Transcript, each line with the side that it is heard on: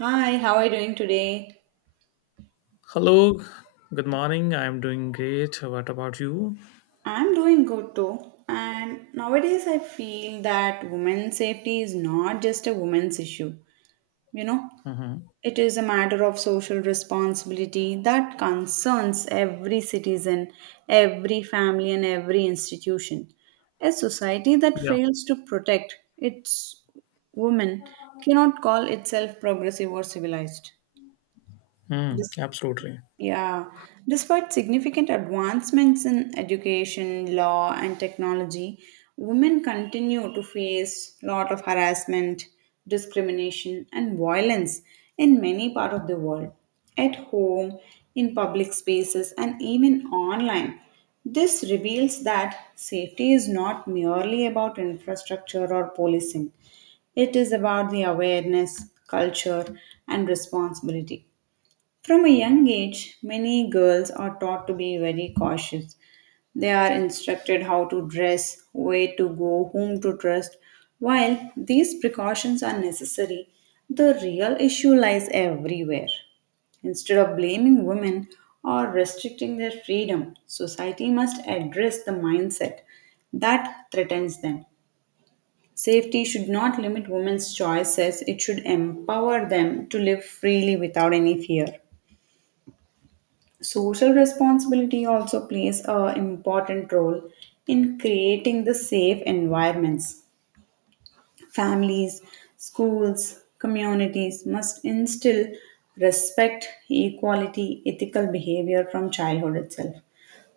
right: Hi, how are you doing today?
left: Hello, good morning. I'm doing great. What about you?
right: I'm doing good too. And nowadays, I feel that women's safety is not just a women's issue. You know,
left: Hmm.
right: it is a matter of social responsibility that concerns every citizen, every family, and every institution. A society that
left: Yeah,
right: fails to protect its women cannot call itself progressive or civilized.
left: mm,
right: This
left: absolutely.
right: Yeah, Despite significant advancements in education, law, and technology, women continue to face a lot of harassment, discrimination, and violence in many parts of the world, at home, in public spaces, and even online. This reveals that safety is not merely about infrastructure or policing, it is about the awareness, culture, and responsibility. From a young age, many girls are taught to be very cautious. They are instructed how to dress, where to go, whom to trust. While these precautions are necessary, the real issue lies everywhere. Instead of blaming women or restricting their freedom, society must address the mindset that threatens them. Safety should not limit women's choices, it should empower them to live freely without any fear. Social responsibility also plays an important role in creating the safe environments. Families, schools, communities must instill respect, equality, ethical behavior from childhood itself.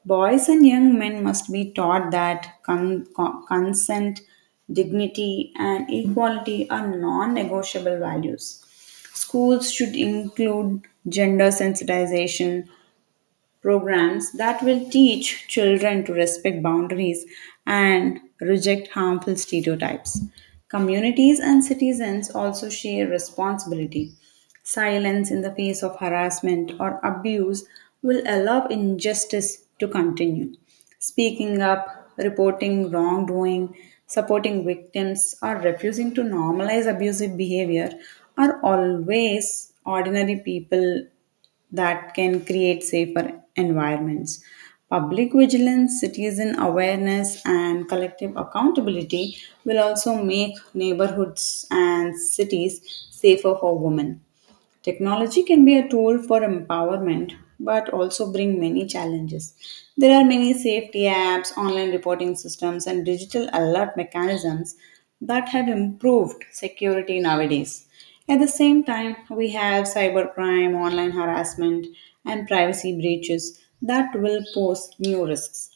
right: Boys and young men must be taught that consent, dignity, and equality are non negotiable values. Schools should include gender sensitization, programs that will teach children to respect boundaries and reject harmful stereotypes. Communities and citizens also share responsibility. Silence in the face of harassment or abuse will allow injustice to continue. Speaking up, reporting wrongdoing, supporting victims, or refusing to normalize abusive behavior are always ordinary people that can create safer environments. Public vigilance, citizen awareness, and collective accountability will also make neighborhoods and cities safer for women. Technology can be a tool for empowerment, but also bring many challenges. There are many safety apps, online reporting systems, and digital alert mechanisms that have improved security nowadays. At the same time, we have cybercrime, online harassment, and privacy breaches that will pose new risks.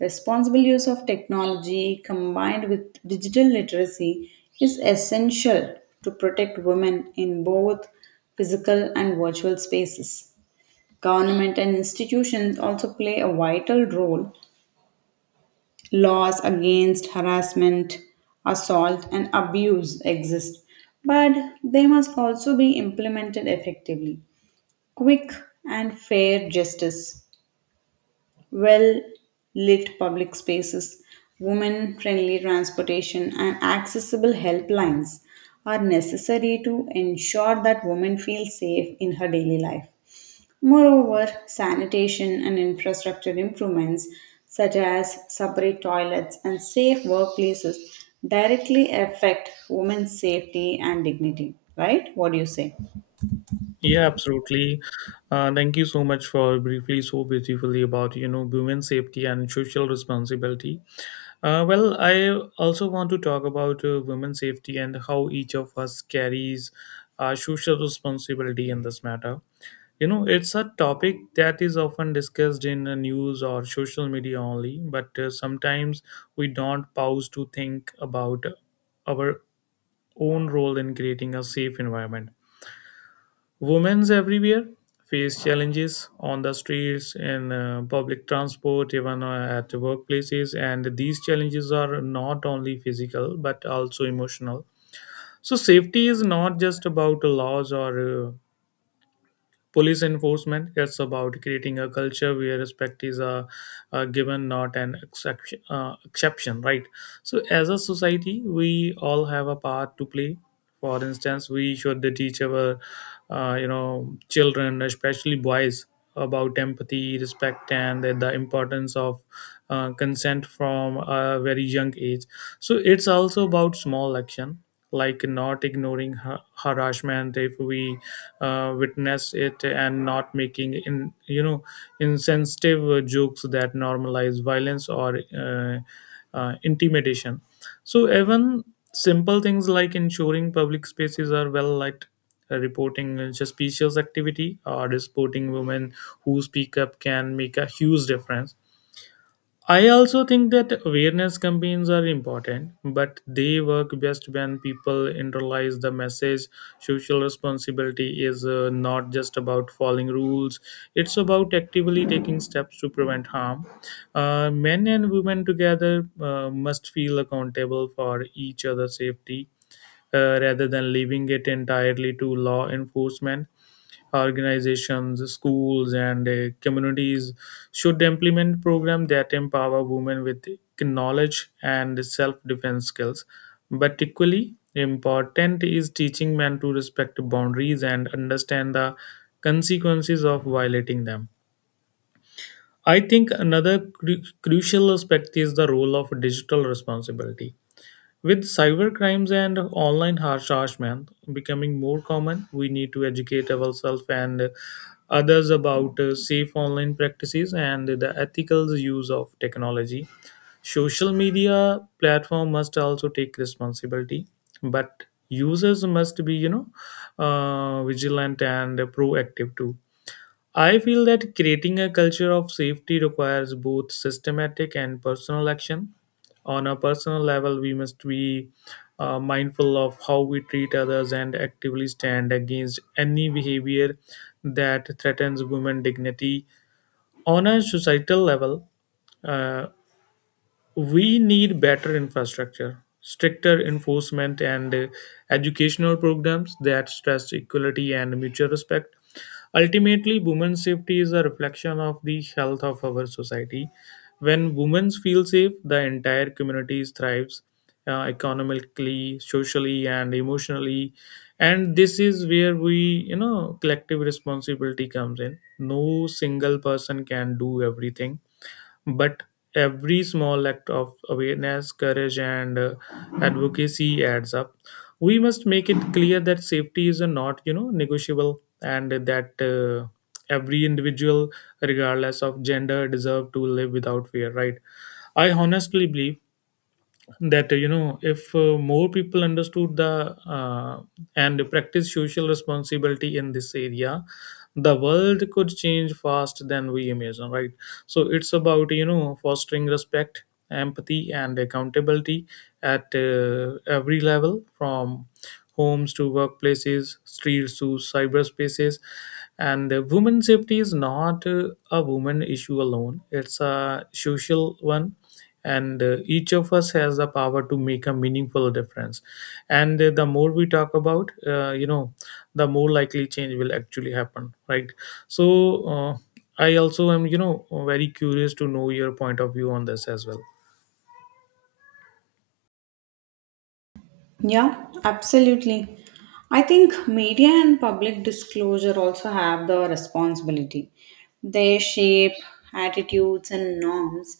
right: Responsible use of technology combined with digital literacy is essential to protect women in both physical and virtual spaces. Government and institutions also play a vital role. Laws against harassment, assault, and abuse exist, but they must also be implemented effectively. Quick and fair justice, well lit public spaces, women friendly transportation, and accessible helplines are necessary to ensure that women feel safe in her daily life. Moreover, sanitation and infrastructure improvements, such as separate toilets and safe workplaces, directly affect women's safety and dignity. Right? What do you say?
left: Yeah, absolutely. Thank you so much for briefly so beautifully about women safety and social responsibility. Well, I also want to talk about women safety and how each of us carries social responsibility in this matter. You know, it's a topic that is often discussed in the news or social media only, but sometimes we don't pause to think about our own role in creating a safe environment. Women everywhere face challenges on the streets, in public transport, even at workplaces, and these challenges are not only physical but also emotional. So, safety is not just about laws or police enforcement. It's about creating a culture where respect is a given, not an exception, right? So, as a society, we all have a part to play. For instance, we should teach our children, especially boys, about empathy, respect, and the importance of consent from a very young age. So, it's also about small action like not ignoring harassment if we witness it, and not making in you know insensitive jokes that normalize violence or intimidation. So even simple things like ensuring public spaces are well lit, reporting suspicious activity, or supporting women who speak up can make a huge difference. I also think that awareness campaigns are important, but they work best when people internalize the message. Social responsibility is not just about following rules, it's about actively taking steps to prevent harm. Men and women together must feel accountable for each other's safety, rather than leaving it entirely to law enforcement. Organizations, schools, and communities should implement programs that empower women with knowledge and self-defense skills. But equally important is teaching men to respect boundaries and understand the consequences of violating them. I think another crucial aspect is the role of digital responsibility. With cybercrimes and online harassment becoming more common, we need to educate ourselves and others about safe online practices and the ethical use of technology. Social media platform must also take responsibility, but users must be vigilant and proactive too. I feel that creating a culture of safety requires both systematic and personal action. On a personal level, we must be mindful of how we treat others and actively stand against any behavior that threatens women's dignity. On a societal level, uh, we need better infrastructure, stricter enforcement, and educational programs that stress equality and mutual respect. Ultimately, women's safety is a reflection of the health of our society. When women feel safe, the entire community thrives, economically, socially, and emotionally. And this is where collective responsibility comes in. No single person can do everything, but every small act of awareness, courage, and advocacy adds up. We must make it clear that safety is a not, negotiable, and that every individual, regardless of gender, deserve to live without fear. Right? I honestly believe that, if more people understood the and practice social responsibility in this area, the world could change fast than we imagine, right? So it's about, fostering respect, empathy, and accountability at every level, from homes to workplaces, streets to cyberspaces. And women safety is not a woman issue alone, it's a social one. And each of us has the power to make a meaningful difference. And the more we talk about the more likely change will actually happen, right? So I also am, very curious to know your point of view on this as well.
right: Yeah, absolutely. I think media and public disclosure also have the responsibility. They shape attitudes and norms.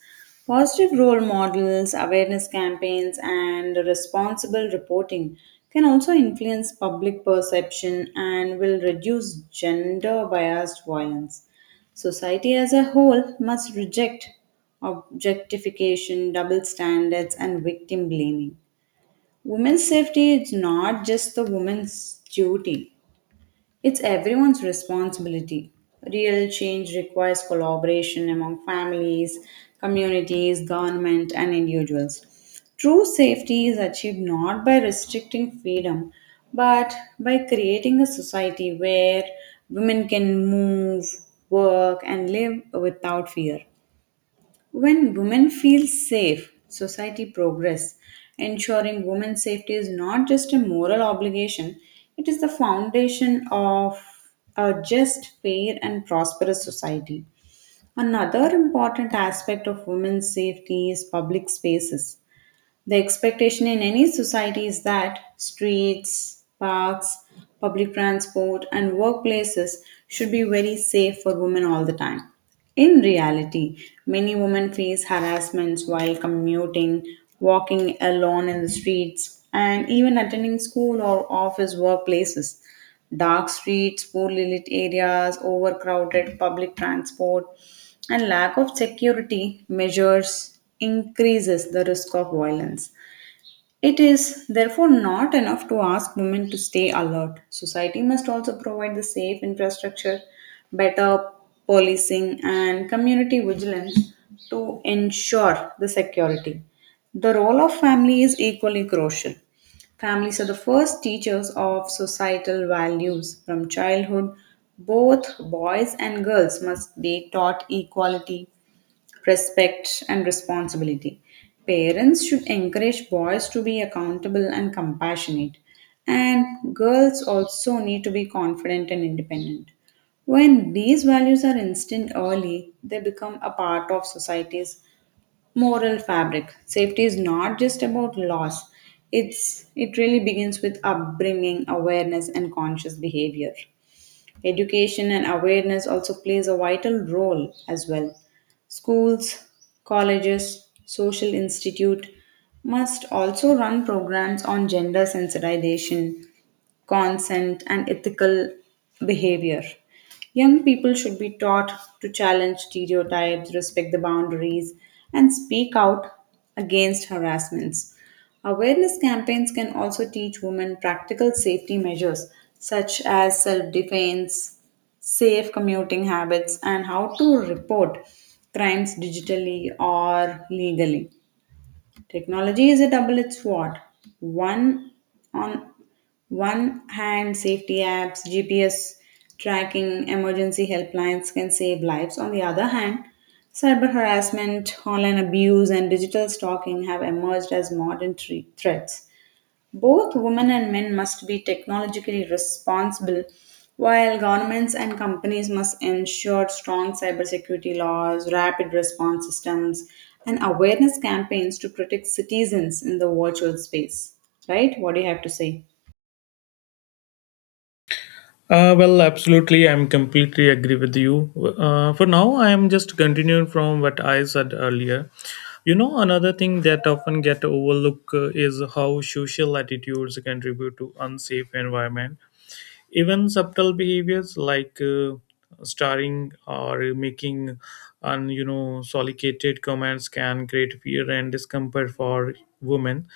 right: Positive role models, awareness campaigns, and responsible reporting can also influence public perception and will reduce gender biased violence. Society as a whole must reject objectification, double standards, and victim blaming. Women's safety is not just the woman's duty, it's everyone's responsibility. Real change requires collaboration among families, communities, government, and individuals. True safety is achieved not by restricting freedom, but by creating a society where women can move, work, and live without fear. When women feel safe, society progress. Ensuring women's safety is not just a moral obligation, it is the foundation of a just, fair, and prosperous society. Another important aspect of women's safety is public spaces. The expectation in any society is that streets, parks, public transport, and workplaces should be very safe for women all the time. In reality, many women face harassments while commuting, walking alone in the streets, and even attending school or office workplaces. Dark streets, poorly lit areas, overcrowded public transport, and lack of security measures increases the risk of violence. It is therefore not enough to ask women to stay alert. Society must also provide the safe infrastructure, better policing, and community vigilance to ensure the security. The role of family is equally crucial. Families are the first teachers of societal values. From childhood, both boys and girls must be taught equality, respect and responsibility. Parents should encourage boys to be accountable and compassionate, and girls also need to be confident and independent. When these values are instilled early, they become a part of society's moral fabric. Safety is not just about laws. It really begins with upbringing, awareness and conscious behavior. Education and awareness also plays a vital role as well. Schools, colleges, social institute must also run programs on gender sensitization consent, and ethical behavior. Young people should be taught to challenge stereotypes, respect the boundaries, and speak out against harassments. Awareness campaigns can also teach women practical safety measures such as self defense, safe commuting habits, and how to report crimes digitally or legally. Technology is a double-edged sword. One on one hand, safety apps, GPS tracking, emergency helplines can save lives. On the other hand, cyber harassment, online abuse, and digital stalking have emerged as modern threats. Both women and men must be technologically responsible, while governments and companies must ensure strong cybersecurity laws, rapid response systems, and awareness campaigns to protect citizens in the virtual space. Right? What do you have to say?
left: Uh, well, absolutely. I'm completely agree with you. For now, I am just continuing from what I said earlier. You know, another thing that often get overlooked is how social attitudes contribute to unsafe environment. Even subtle behaviors like starring or making un solicited comments can create fear and discomfort for women.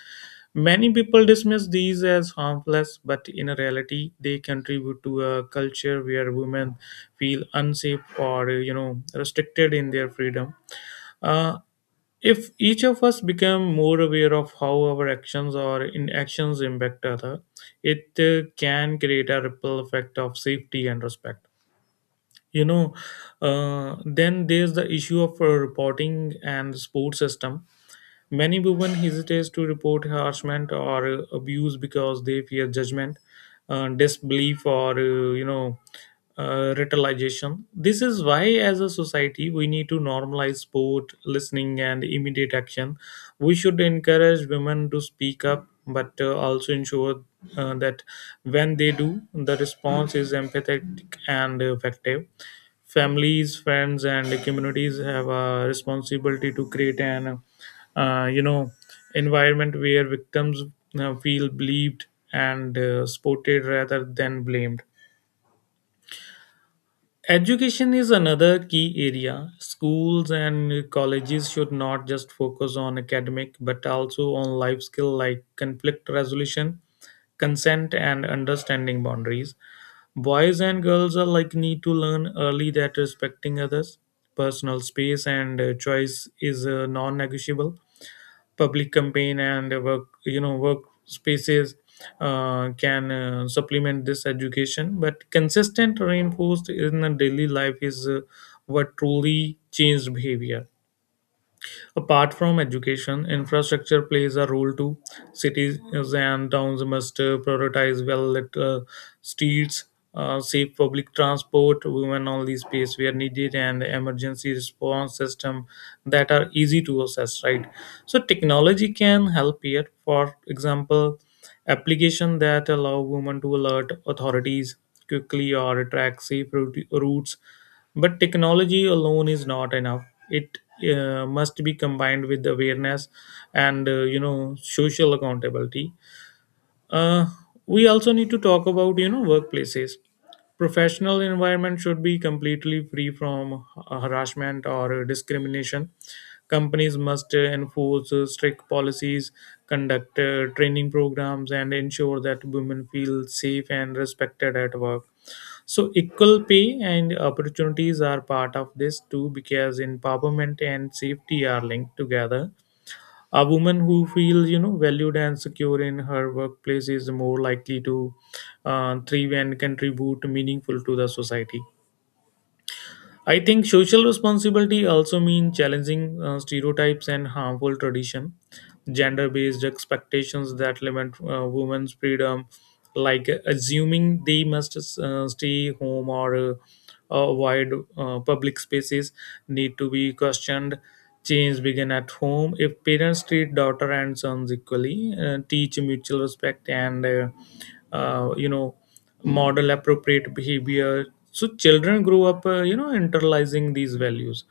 left: Many people dismiss these as harmless, but in reality, they contribute to a culture where women feel unsafe or, restricted in their freedom. uh, if each of us become more aware of how our actions or inactions impact other, it can create a ripple effect of safety and respect. You know, then there's the issue of reporting and support system. Many women hesitate to report harassment or abuse because they fear judgment, disbelief, or retaliation. This is why, as a society, we need to normalize sport, listening, and immediate action. We should encourage women to speak up, but also ensure that when they do, the response is empathetic and effective. Families, friends, and communities have a responsibility to create an uh, you know environment where victims feel believed and supported rather than blamed. Education is another key area. Schools and colleges should not just focus on academic but also on life skill, like conflict resolution, consent, and understanding boundaries. Boys and girls alike need to learn early that respecting others' personal space and choice is non-negotiable. Public campaign and work you know work spaces can supplement this education, but consistent reinforced in the daily life is what truly changed behavior. Apart from education, infrastructure plays a role too. Cities and towns must prioritize well lit streets, safe public transport, women only space where needed, and emergency response system that are easy to access. Right. So technology can help here. For example, application that allow women to alert authorities quickly or track routes. But technology alone is not enough. It must be combined with awareness and, social accountability. Uh, we also need to talk about, workplaces. Professional environment should be completely free from harassment or discrimination. Companies must enforce strict policies, conduct training programs, and ensure that women feel safe and respected at work. So equal pay and opportunities are part of this too, because empowerment and safety are linked together. A woman who feels, valued and secure in her workplace is more likely to thrive and contribute meaningful to the society. I think social responsibility also means challenging stereotypes and harmful tradition, gender-based expectations that limit women's freedom, like assuming they must stay home or avoid public spaces, need to be questioned. Change begin at home. If parents treat daughter and sons equally, teach mutual respect and uh, you know model appropriate behavior, so children grow up, internalizing these values.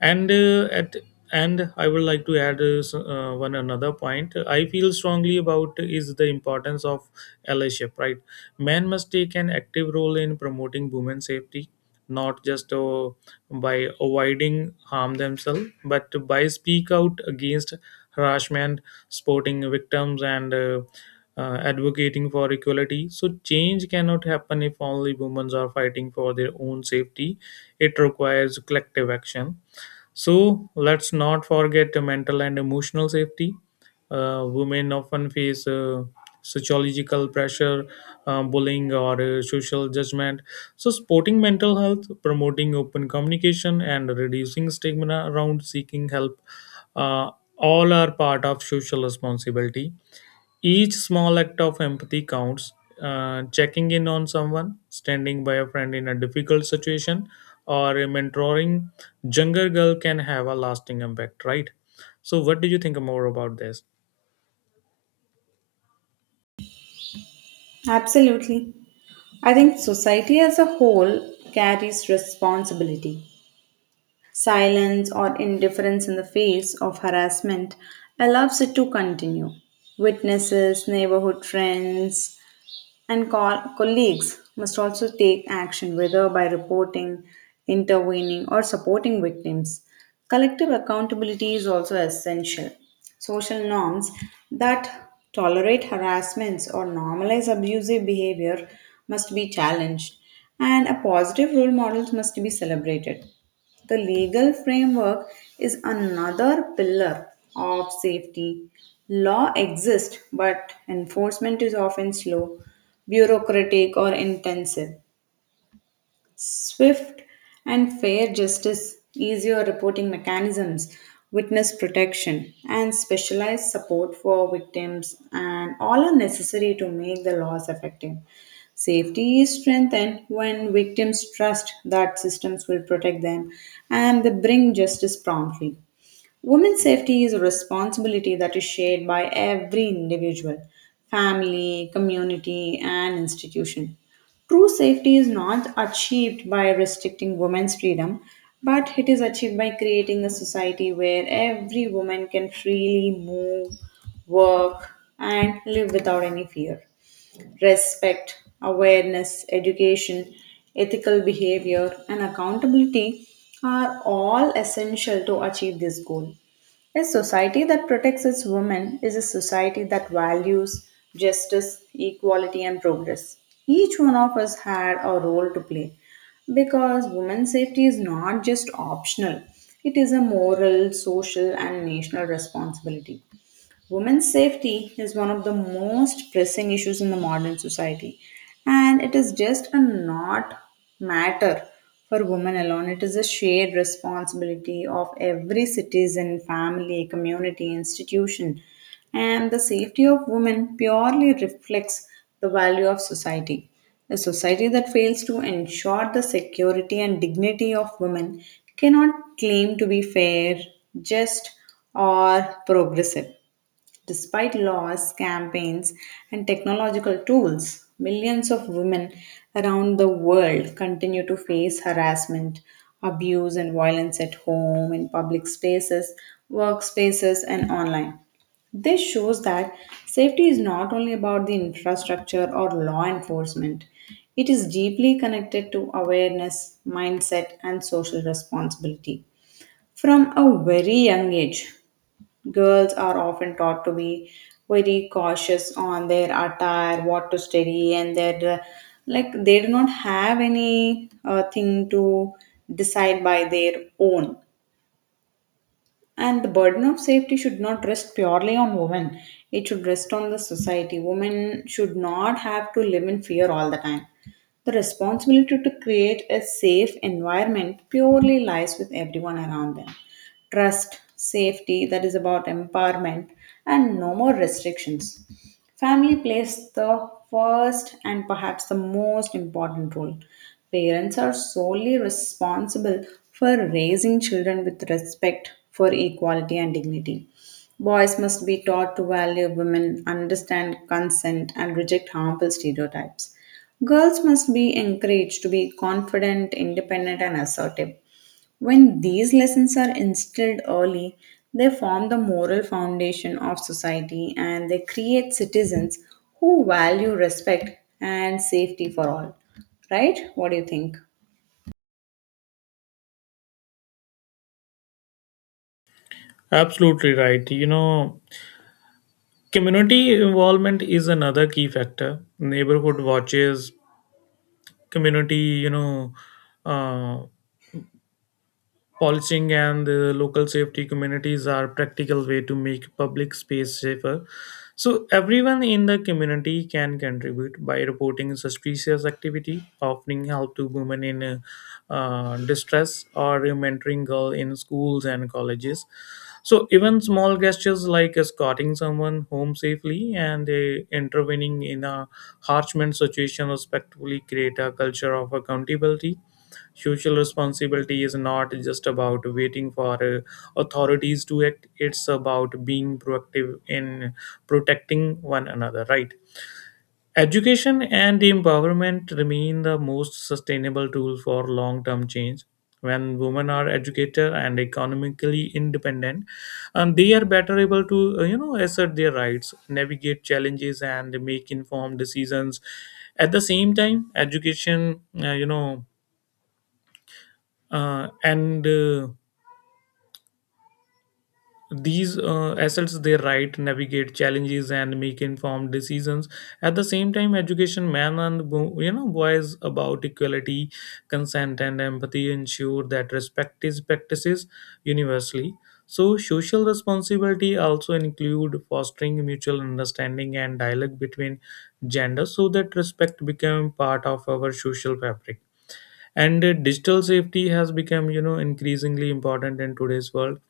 left: And uh, at and I would like to add, one another point I feel strongly about is the importance of allyship, right? Men must take an active role in promoting women's safety, not just by avoiding harm themselves, but by speak out against harassment, supporting victims, and advocating for equality. So change cannot happen if only women are fighting for their own safety, it requires collective action. So let's not forget the mental and emotional safety. Women often face sociological pressure, bullying, or social judgment. So, supporting mental health, promoting open communication, and reducing stigma around seeking help, uh, all are part of social responsibility. Each small act of empathy counts. Checking in on someone, standing by a friend in a difficult situation, or mentoring younger girl can have a lasting impact, right? So, what do you think more about this?
right: Absolutely. I think society as a whole carries responsibility. Silence or indifference in the face of harassment allows it to continue. Witnesses, neighborhood friends, and colleagues must also take action, whether by reporting, intervening, or supporting victims. Collective accountability is also essential. Social norms that tolerate harassments or normalize abusive behavior must be challenged, and a positive role models must be celebrated. The legal framework is another pillar of safety. Law exists, but enforcement is often slow, bureaucratic, or intensive. Swift and fair justice, easier reporting mechanisms, witness protection, and specialized support for victims, and all are necessary to make the laws effective. Safety is strengthened when victims trust that systems will protect them and they bring justice promptly. Women's safety is a responsibility that is shared by every individual, family, community, and institution. True safety is not achieved by restricting women's freedom, but it is achieved by creating a society where every woman can freely move, work, and live without any fear respect, awareness, education, ethical behavior, and accountability are all essential to achieve this goal. A society that protects its women is a society that values justice, equality, and progress. Each one of us had a role to play because women's safety is not just optional, it is a moral, social, and national responsibility. Women's safety is one of the most pressing issues in the modern society, and it is just a not matter for women alone. It is a shared responsibility of every citizen, family, community, institution, and the safety of women purely reflects the value of society. A society that fails to ensure the security and dignity of women cannot claim to be fair, just, or progressive. Despite laws, campaigns, and technological tools, millions of women around the world continue to face harassment, abuse, and violence at home, in public spaces, workspaces, and online. This shows that safety is not only about the infrastructure or law enforcement, it is deeply connected to awareness, mindset, and social responsibility. From a very young age, girls are often taught to be very cautious on their attire, what to study, and their like they do not have any thing to decide by their own. And the burden of safety should not rest purely on women. It should rest on the society. Women should not have to live in fear all the time. The responsibility to create a safe environment purely lies with everyone around them. Trust, safety, that is about empowerment, and no more restrictions. Family plays the first and perhaps the most important role. Parents are solely responsible for raising children with respect for equality and dignity. Boys must be taught to value women, understand consent, and reject harmful stereotypes. Girls must be encouraged to be confident, independent, and assertive. When these lessons are instilled early, they form the moral foundation of society and they create citizens who value respect and safety for all. Right? What do you think?
left: Absolutely right. You know, community involvement is another key factor. Neighborhood watches, community, you know, uh, policing and the local safety communities are practical way to make public space safer. So everyone in the community can contribute by reporting suspicious activity, offering help to women in distress, or mentoring girls in schools and colleges. So even small gestures like escorting someone home safely and intervening in a harassment situation respectfully create a culture of accountability. Social responsibility is not just about waiting for authorities to act, it's about being proactive in protecting one another, right? Education and empowerment remain the most sustainable tool for long term change. When women are educated and economically independent, and they are better able to, assert their rights, navigate challenges, and make informed decisions. At the same time, education, you know, and these assets they write navigate challenges and make informed decisions. At the same time, education men and boys about equality, consent, and empathy ensure that respect is practices universally. So social responsibility also include fostering mutual understanding and dialogue between genders, so that respect become part of our social fabric. And digital safety has become, increasingly important in today's world.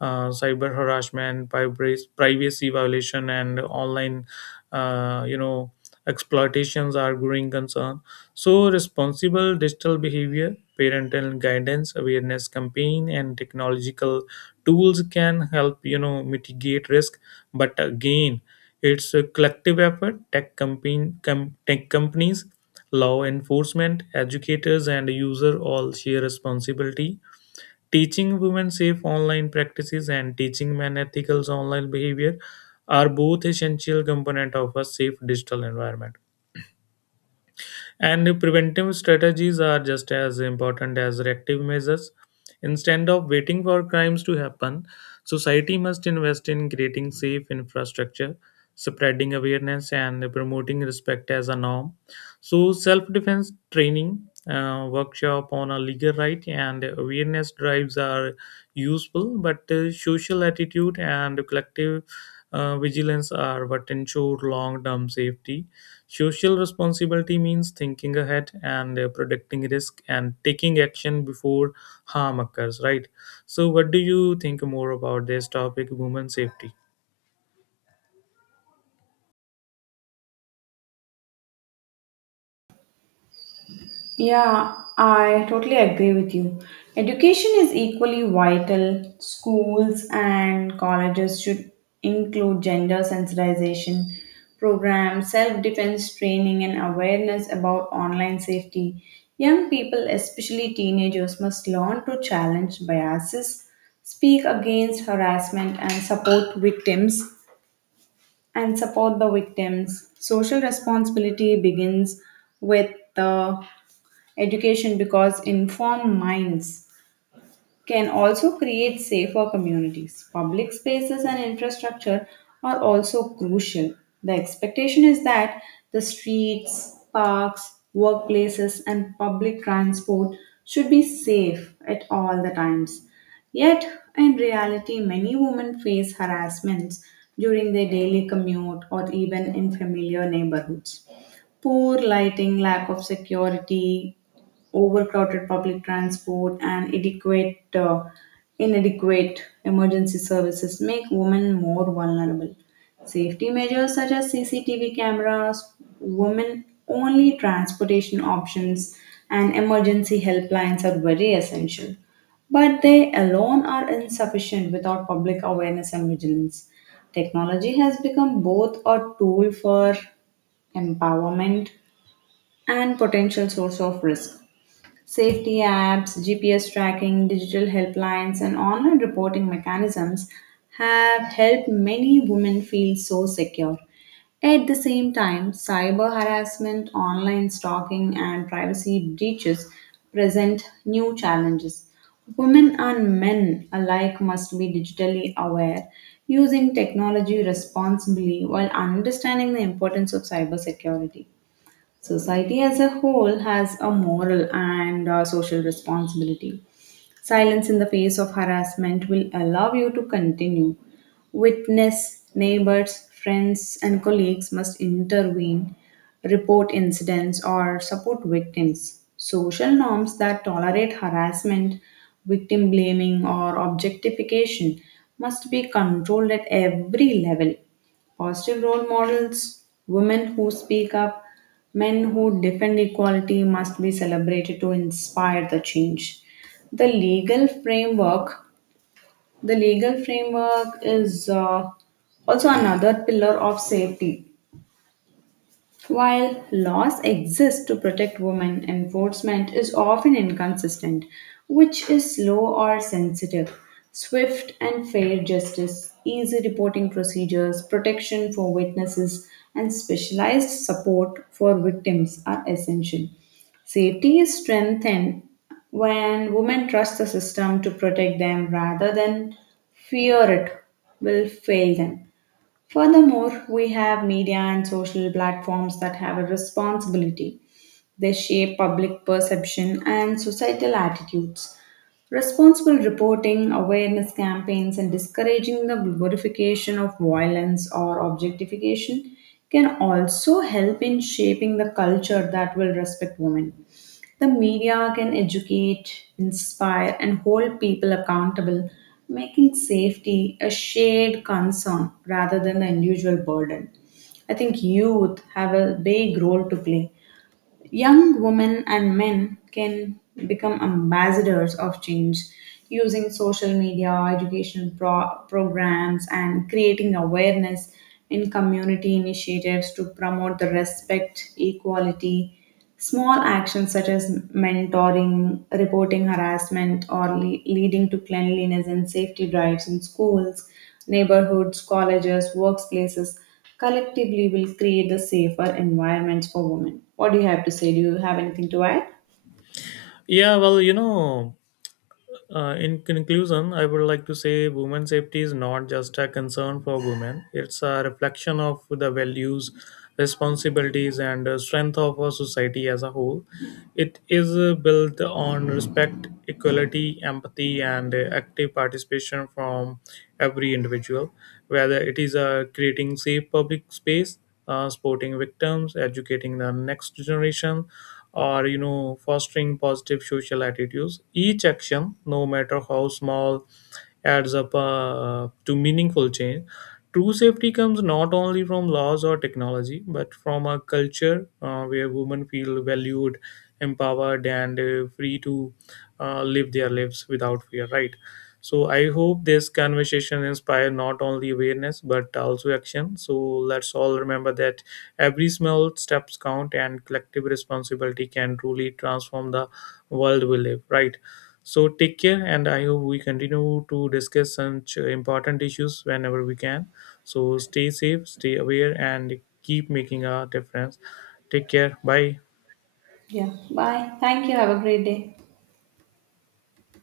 left: Cyber harassment, privacy violation, and online, uh, you know exploitations are growing concern. So responsible digital behavior, parental guidance, awareness campaign, and technological tools can help, mitigate risk. But again, it's a collective effort. Tech companies, law enforcement, educators, and user all share responsibility. Teaching women safe online practices and teaching men ethical online behavior are both essential component of a safe digital environment. And preventive strategies are just as important as reactive measures. Instead of waiting for crimes to happen, society must invest in creating safe infrastructure, spreading awareness, and promoting respect as a norm. So, self defense training, workshop on a legal right, and awareness drives are useful, but social attitude and collective vigilance are what ensure long term safety. Social responsibility means thinking ahead and predicting risk and taking action before harm occurs, right? So, what do you think more about this topic, women safety?
right: Yeah, I totally agree with you. Education is equally vital. Schools and colleges should include gender sensitization programs, self defense training, and awareness about online safety. Young people, especially teenagers, must learn to challenge biases, speak against harassment, and support the victims. Social responsibility begins with the education, because informed minds can also create safer communities. Public spaces and infrastructure are also crucial. The expectation is that the streets, parks, workplaces, and public transport should be safe at all the times. Yet, in reality, many women face harassments during their daily commute or even in familiar neighborhoods poor lighting, lack of security, overcrowded public transport, and inadequate emergency services make women more vulnerable. Safety measures such as CCTV cameras, women only transportation options, and emergency helplines are very essential. But they alone are insufficient without public awareness and vigilance. Technology has become both a tool for empowerment and potential source of risk. Safety apps, GPS tracking, digital helplines, and online reporting mechanisms have helped many women feel so secure. At the same time, cyber harassment, online stalking, and privacy breaches present new challenges. Women and men alike must be digitally aware, using technology responsibly while understanding the importance of cybersecurity. Society as a whole has a moral and social responsibility. Silence in the face of harassment will allow you to continue. Witness, neighbors, friends, and colleagues must intervene, report incidents, or support victims. Social norms that tolerate harassment, victim blaming, or objectification must be controlled at every level positive role models, women who speak up, men who defend equality must be celebrated to inspire the change the legal framework the legal framework is uh, also another pillar of safety while laws exist to protect women, enforcement is often inconsistent, which is slow or sensitive. Swift and fair justice, easy reporting procedures, protection for witnesses, and specialized support for victims are essential. Safety is strengthened when women trust the system to protect them rather than fear it will fail them. Furthermore, we have media and social platforms that have a responsibility. They shape public perception and societal attitudes. Responsible reporting, awareness campaigns, and discouraging the glorification of violence or objectification can also help in shaping the culture that will respect women. The media can educate, inspire, and hold people accountable, making safety a shared concern rather than the individual burden. I think youth have a big role to play. Young women and men can become ambassadors of change using social media, education programs, and creating awareness in community initiatives to promote the respect, equality. Small actions such as mentoring, reporting harassment, or leading to cleanliness and safety drives in schools, neighborhoods, colleges, workplaces collectively will create the safer environments for women. What do you have to say? Do you have anything to add?
left: Yeah, well, in conclusion, I would like to say women safety is not just a concern for women, it's a reflection of the values, responsibilities, and strength of our society as a whole. It is built on respect, equality, empathy, and active participation from every individual, whether it is creating safe public space, supporting victims, educating the next generation, or, fostering positive social attitudes. Each action, no matter how small, adds up to meaningful change. True safety comes not only from laws or technology but from a culture where women feel valued, empowered, and free to live their lives without fear, right? So I hope this conversation inspire not only awareness but also action. So let's all remember that every small steps count and collective responsibility can truly transform the world we live, right? So take care, and I hope we continue to discuss such important issues whenever we can. So stay safe, stay aware, and keep making a difference. Take care. Bye.
right: Yeah. Bye. Thank you. Have a great day.